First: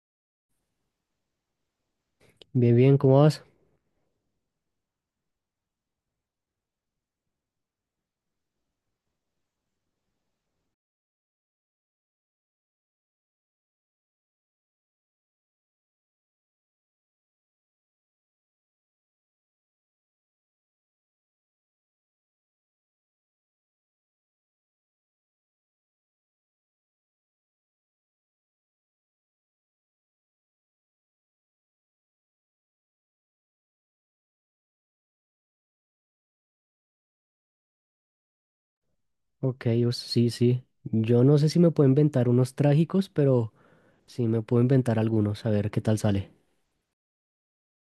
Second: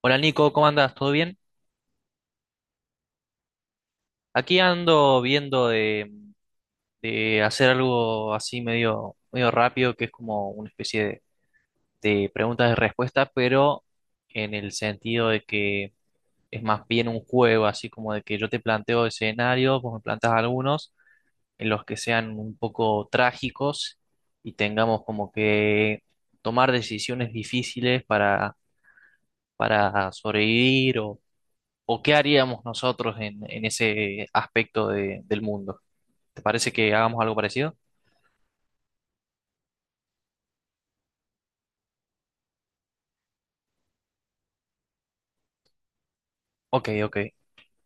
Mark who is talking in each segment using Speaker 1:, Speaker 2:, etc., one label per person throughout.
Speaker 1: Hola Nico, ¿cómo andas? ¿Todo bien?
Speaker 2: Bien, bien, ¿cómo vas?
Speaker 1: Aquí ando viendo de hacer algo así medio rápido, que es como una especie de preguntas y respuestas, pero en el sentido de que es más bien un juego, así como de que yo te planteo escenarios, vos me planteas algunos en los que sean un poco trágicos y tengamos como que tomar decisiones difíciles para sobrevivir o qué haríamos nosotros en ese aspecto del mundo. ¿Te parece que hagamos algo parecido?
Speaker 2: Ok, o- sí, sí. Yo no sé si me puedo inventar unos trágicos, pero sí me puedo inventar algunos, a ver qué tal sale.
Speaker 1: Ok, ok.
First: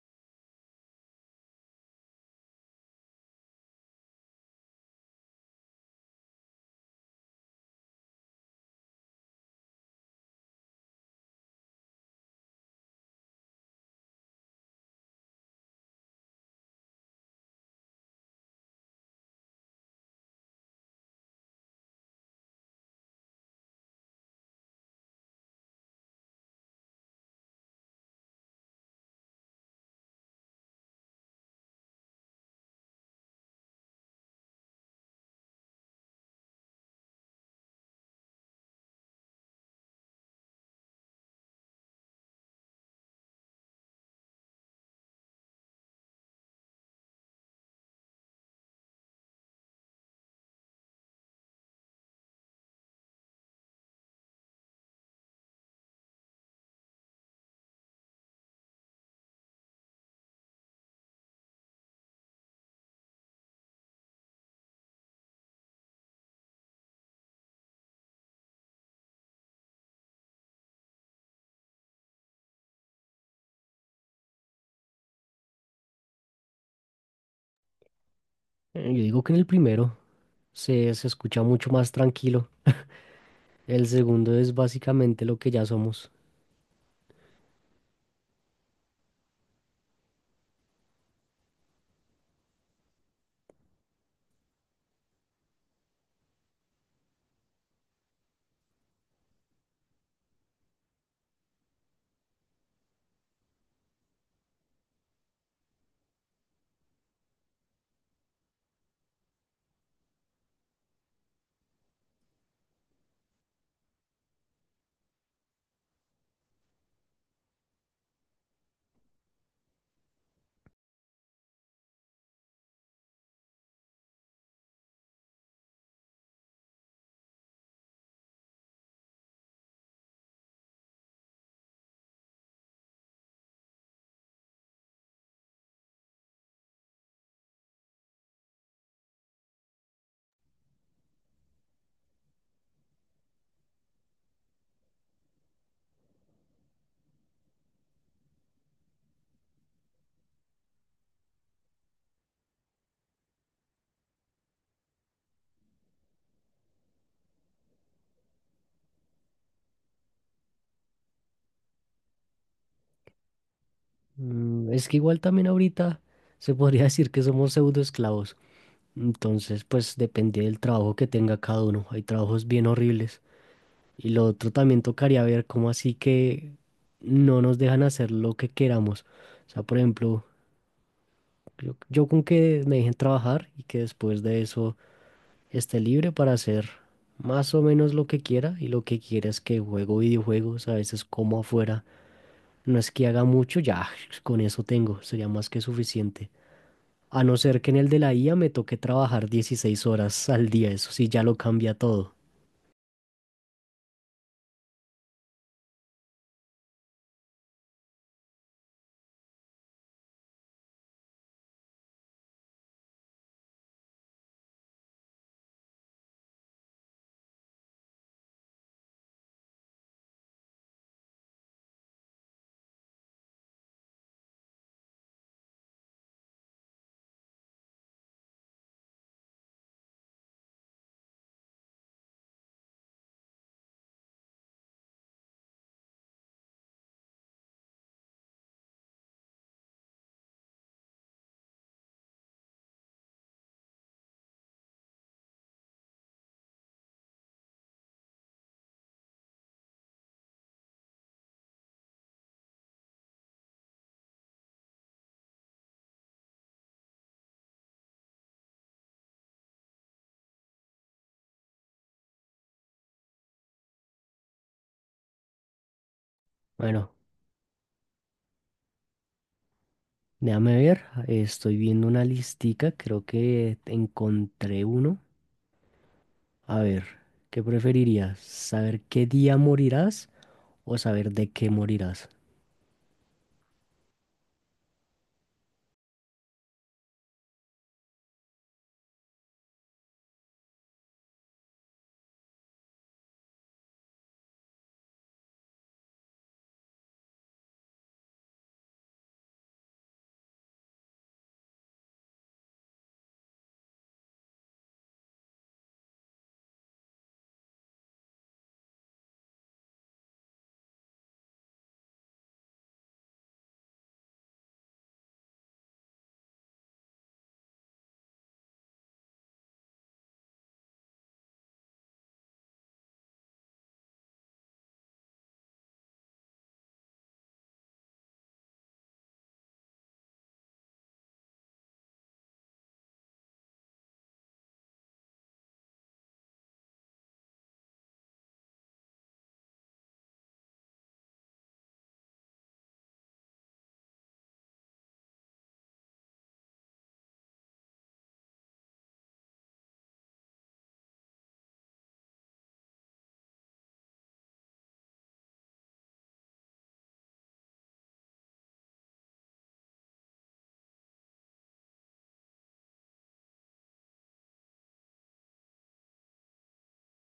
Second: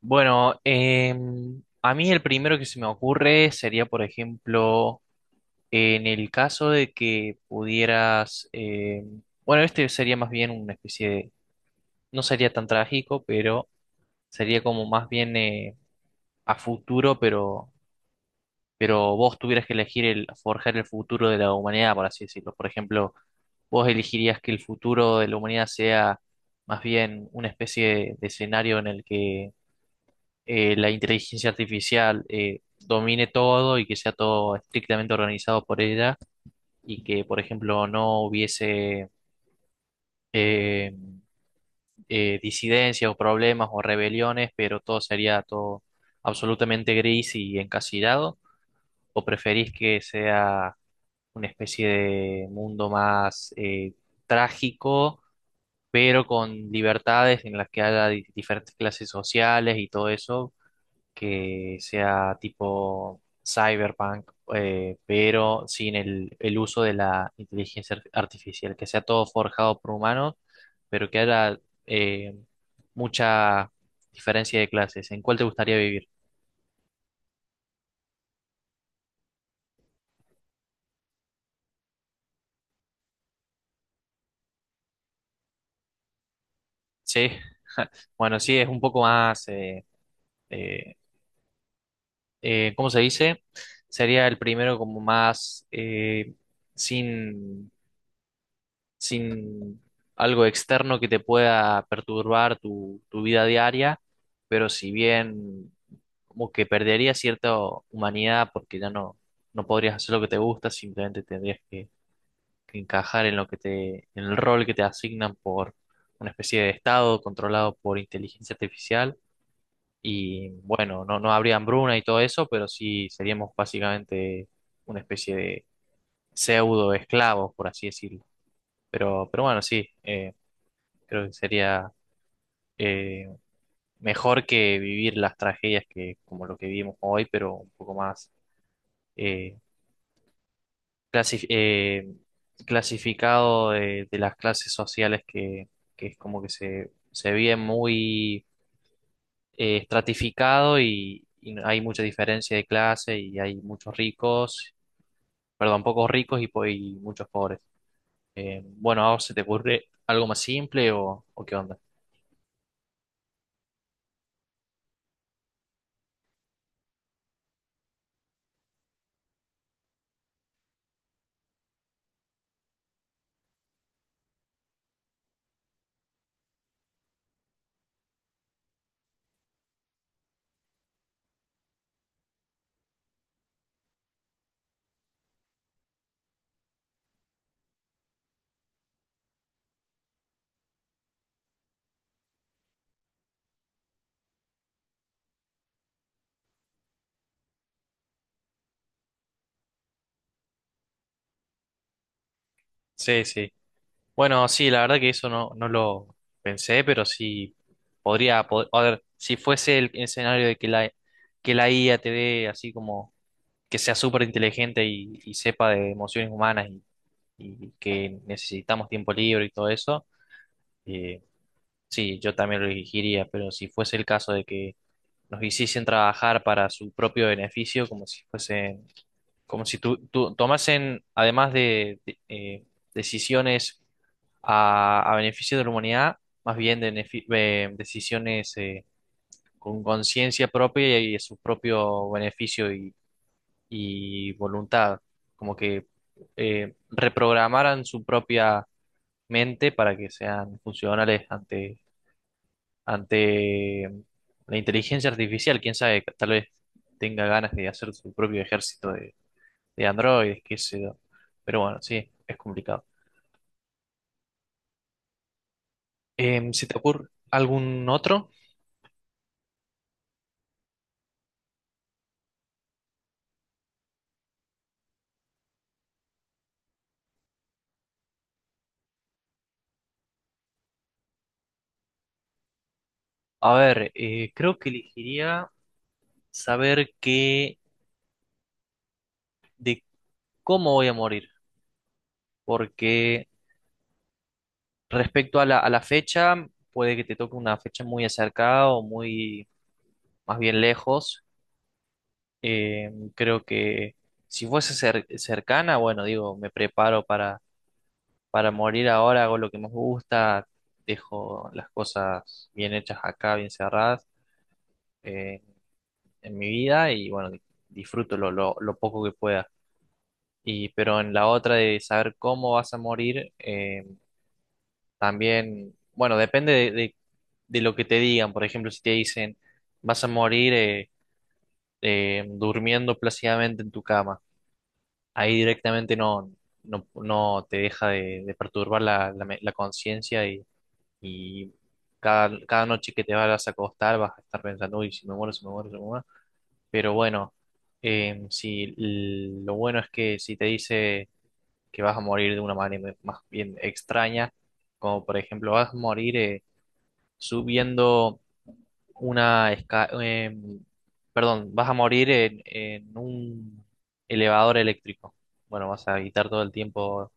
Speaker 1: Bueno, a mí el primero que se me ocurre sería, por ejemplo, en el caso de que pudieras, bueno, este sería más bien una especie de, no sería tan trágico, pero sería como más bien a futuro, pero vos tuvieras que elegir el, forjar el futuro de la humanidad, por así decirlo. Por ejemplo, ¿vos elegirías que el futuro de la humanidad sea más bien una especie de escenario en el que la inteligencia artificial domine todo y que sea todo estrictamente organizado por ella y que, por ejemplo, no hubiese eh, disidencias o problemas o rebeliones, pero todo sería todo absolutamente gris y encasillado? ¿O preferís que sea una especie de mundo más trágico, pero con libertades en las que haya diferentes clases sociales y todo eso, que sea tipo cyberpunk, pero sin el, el uso de la inteligencia artificial, que sea todo forjado por humanos, pero que haya eh, mucha diferencia de clases? ¿En cuál te gustaría vivir?
Speaker 2: Yo digo que en el primero se escucha mucho más tranquilo. El segundo es básicamente lo que ya somos.
Speaker 1: Sí, bueno, sí, es un poco más, eh, ¿cómo se dice? Sería el primero como más sin sin algo externo que te pueda perturbar tu vida diaria, pero si bien como que perdería cierta humanidad porque ya no podrías hacer lo que te gusta, simplemente tendrías que encajar en lo que te, en el rol que te asignan por una especie de estado controlado por inteligencia artificial. Y bueno, no habría hambruna y todo eso, pero sí seríamos básicamente. Creo que sería eh, mejor que vivir las tragedias que como lo que vivimos hoy, pero un poco más eh, clasi- eh, clasificado de las clases sociales que es como que se vive muy estratificado y no, hay mucha diferencia de clase y hay muchos ricos, perdón, pocos ricos y muchos pobres. Bueno, ¿a vos se te ocurre algo más simple o qué onda?
Speaker 2: Mm, es que igual también ahorita se podría decir que somos pseudoesclavos. Entonces, pues depende del trabajo que tenga cada uno. Hay trabajos bien horribles. Y lo otro también tocaría ver cómo así que no nos dejan hacer lo que queramos. O sea, por ejemplo... Yo con que me dejen trabajar y que después de eso esté libre para hacer más o menos lo que quiera, y lo que quiera es que juego videojuegos, a veces como afuera. No es que haga mucho, ya con eso tengo, sería más que suficiente. A no ser que en el de la IA me toque trabajar 16 horas al día, eso sí ya lo cambia todo.
Speaker 1: Sí, sí. Bueno, sí, la verdad que eso no lo pensé, pero sí a ver, si fuese el escenario de que que la IA te dé así como que sea súper inteligente y sepa de emociones humanas y que necesitamos tiempo libre y todo eso, eh, sí, yo también lo elegiría, pero si fuese el caso de que nos hiciesen trabajar para su propio beneficio, como si fuesen como si tú tomasen, además decisiones a beneficio de la humanidad, más bien de decisiones con conciencia propia y a su propio beneficio y voluntad, como que reprogramaran su propia mente para que sean funcionales ante la inteligencia artificial, quién sabe, tal vez tenga ganas de hacer su propio ejército de Android, qué sé yo. Pero bueno, sí, es complicado. ¿Se te
Speaker 2: Bueno,
Speaker 1: ocurre algún otro?
Speaker 2: déjame ver, estoy viendo una listica, creo que encontré uno. A ver, ¿qué preferirías? ¿Saber qué día morirás o saber de qué morirás?
Speaker 1: A ver, creo que elegiría saber qué, de cómo voy a morir, porque respecto a a la fecha, puede que te toque una fecha muy acercada o muy, más bien lejos. Creo que si fuese cercana, bueno, digo, me preparo para morir ahora, hago lo que más me gusta, dejo las cosas bien hechas acá, bien cerradas eh, en mi vida y bueno, disfruto lo poco que pueda. Y, pero en la otra de saber cómo vas a morir, también, bueno, depende de lo que te digan. Por ejemplo, si te dicen vas a morir durmiendo plácidamente en tu cama, ahí directamente no te deja de perturbar la conciencia y cada noche que te vas a acostar vas a estar pensando, uy, si me muero, si me muero, si me muero. Pero bueno, si l- lo bueno es que si te dice que vas a morir de una manera más bien extraña, como por ejemplo vas a morir subiendo una perdón, vas a morir en un elevador eléctrico. Bueno, vas a evitar todo el tiempo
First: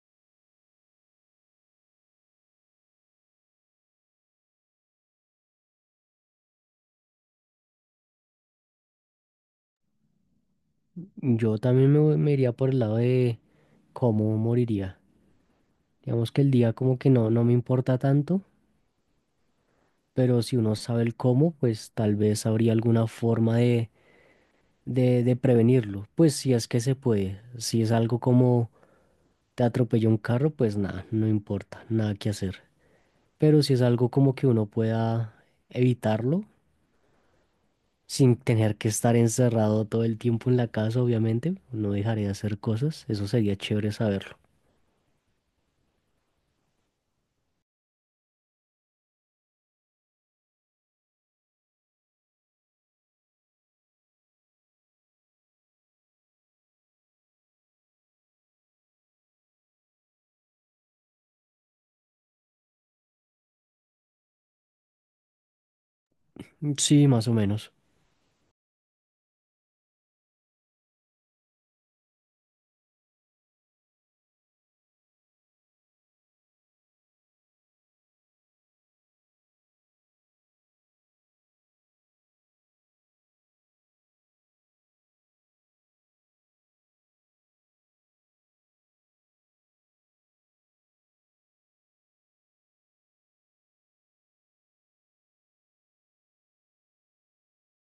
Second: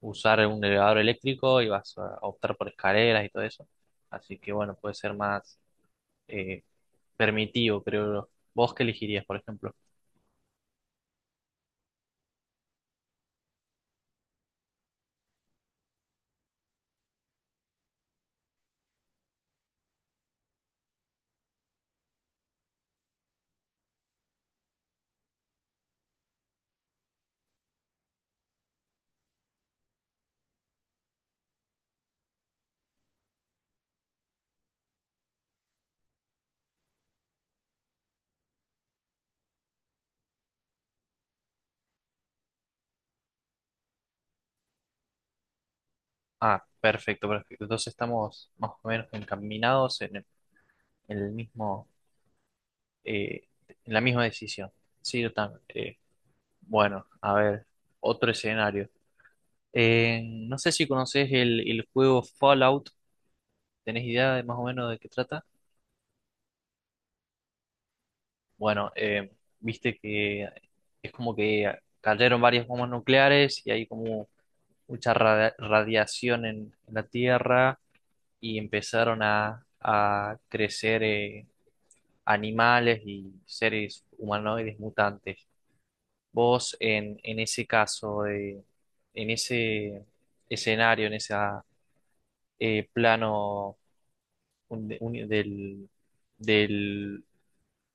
Speaker 1: usar un elevador eléctrico y vas a optar por escaleras y todo eso. Así que bueno, puede ser más eh, permitivo, creo yo. ¿Vos qué elegirías, por ejemplo?
Speaker 2: Yo también me iría por el lado de cómo moriría. Digamos que el día como que no, no me importa tanto, pero si uno sabe el cómo, pues tal vez habría alguna forma de, de prevenirlo. Pues si es que se puede. Si es algo como te atropelló un carro, pues nada, no importa, nada que hacer. Pero si es algo como que uno pueda evitarlo, sin tener que estar encerrado todo el tiempo en la casa, obviamente, no dejaré de hacer cosas, eso sería chévere saberlo.
Speaker 1: Ah, perfecto, perfecto. Entonces estamos más o menos encaminados en el mismo, eh, en la misma decisión. Sí, yo también. Bueno, a ver, otro escenario. Eh, no sé si conoces el juego Fallout. ¿Tenés idea de más o menos de qué trata?
Speaker 2: Mm, sí, más o menos.
Speaker 1: Bueno, viste que es como que cayeron varias bombas nucleares y hay como mucha radiación en la Tierra y empezaron a crecer animales y seres humanoides mutantes. Vos en ese caso, de, en ese escenario, en ese plano del, del-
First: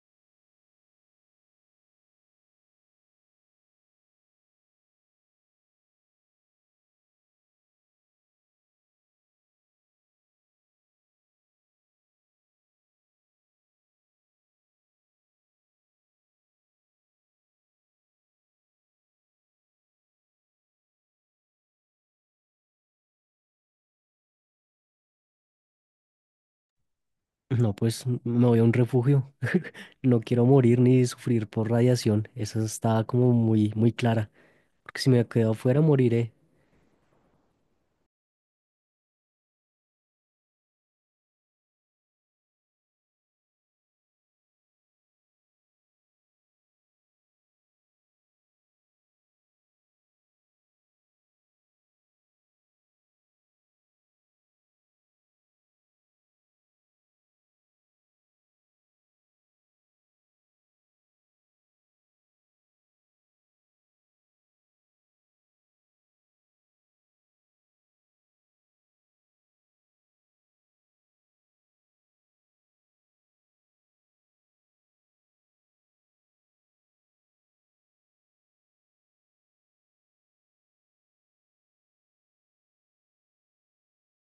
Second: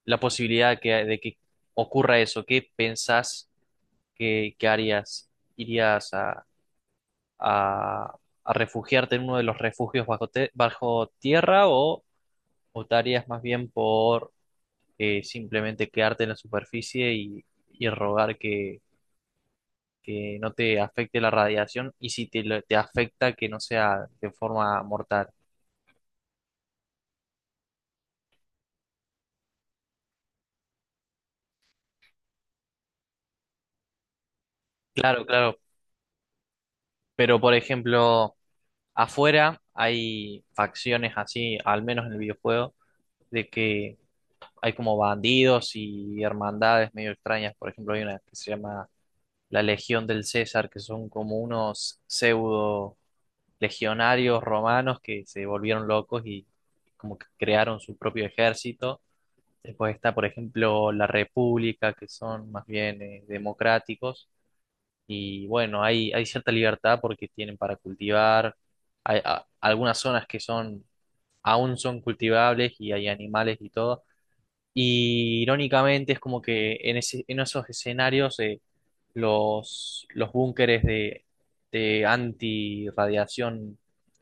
Speaker 1: la posibilidad que, de que ocurra eso, ¿qué pensás que harías? ¿Irías a- a refugiarte en uno de los refugios bajo tierra o optarías más bien por que simplemente quedarte en la superficie y rogar que no te afecte la radiación y si te, te afecta que no sea de forma mortal?
Speaker 2: No, pues me voy a un refugio. No quiero morir ni sufrir por radiación. Esa está como muy, muy clara. Porque si
Speaker 1: Claro,
Speaker 2: me quedo
Speaker 1: claro,
Speaker 2: afuera, moriré.
Speaker 1: pero por ejemplo, afuera hay facciones así, al menos en el videojuego, de que hay como bandidos y hermandades medio extrañas. Por ejemplo, hay una que se llama la Legión del César, que son como unos pseudo legionarios romanos que se volvieron locos y como que crearon su propio ejército. Después está, por ejemplo, la República, que son más bien democráticos. Y bueno, hay cierta libertad porque tienen para cultivar. Hay algunas zonas que son, aún son cultivables y hay animales y todo. Y irónicamente es como que en en esos escenarios los búnkeres de antirradiación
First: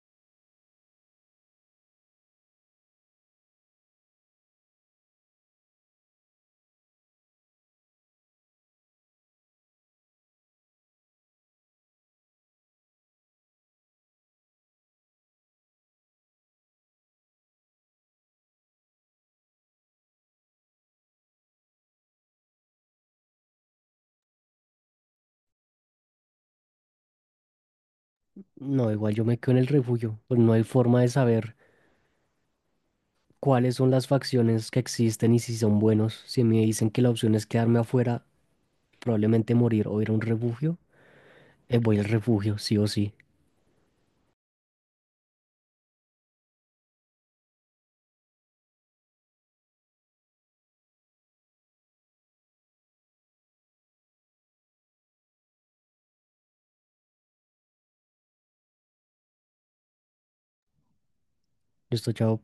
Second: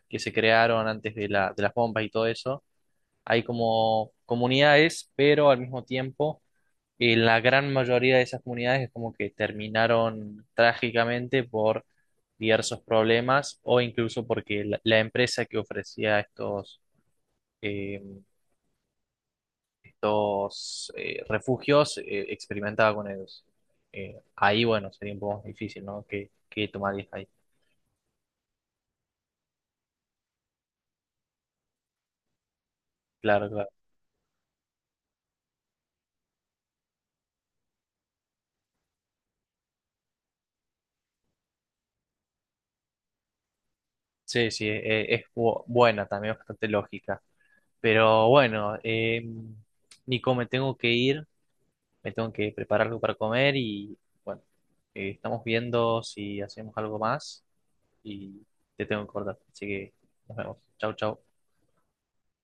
Speaker 1: que se crearon antes de de las bombas y todo eso, hay como comunidades, pero al mismo tiempo la gran mayoría de esas comunidades es como que terminaron trágicamente por diversos problemas o incluso porque la empresa que ofrecía eh, estos refugios experimentaba con ellos. Ahí, bueno, sería un poco más difícil, ¿no? ¿Qué, qué tomarías ahí?
Speaker 2: No, igual yo me quedo en el refugio. Pues no hay forma de saber
Speaker 1: Claro, claro.
Speaker 2: cuáles son las facciones que existen y si son buenos. Si me dicen que la opción es quedarme afuera, probablemente morir o ir a un refugio, voy al refugio, sí o sí.
Speaker 1: Sí, sí, buena también, bastante lógica. Pero bueno, Nico, me tengo que ir, me tengo que preparar algo para comer y bueno, estamos viendo si hacemos algo más y te tengo que cortar. Así que nos vemos. Chau, chau.
Speaker 2: Listo, chao.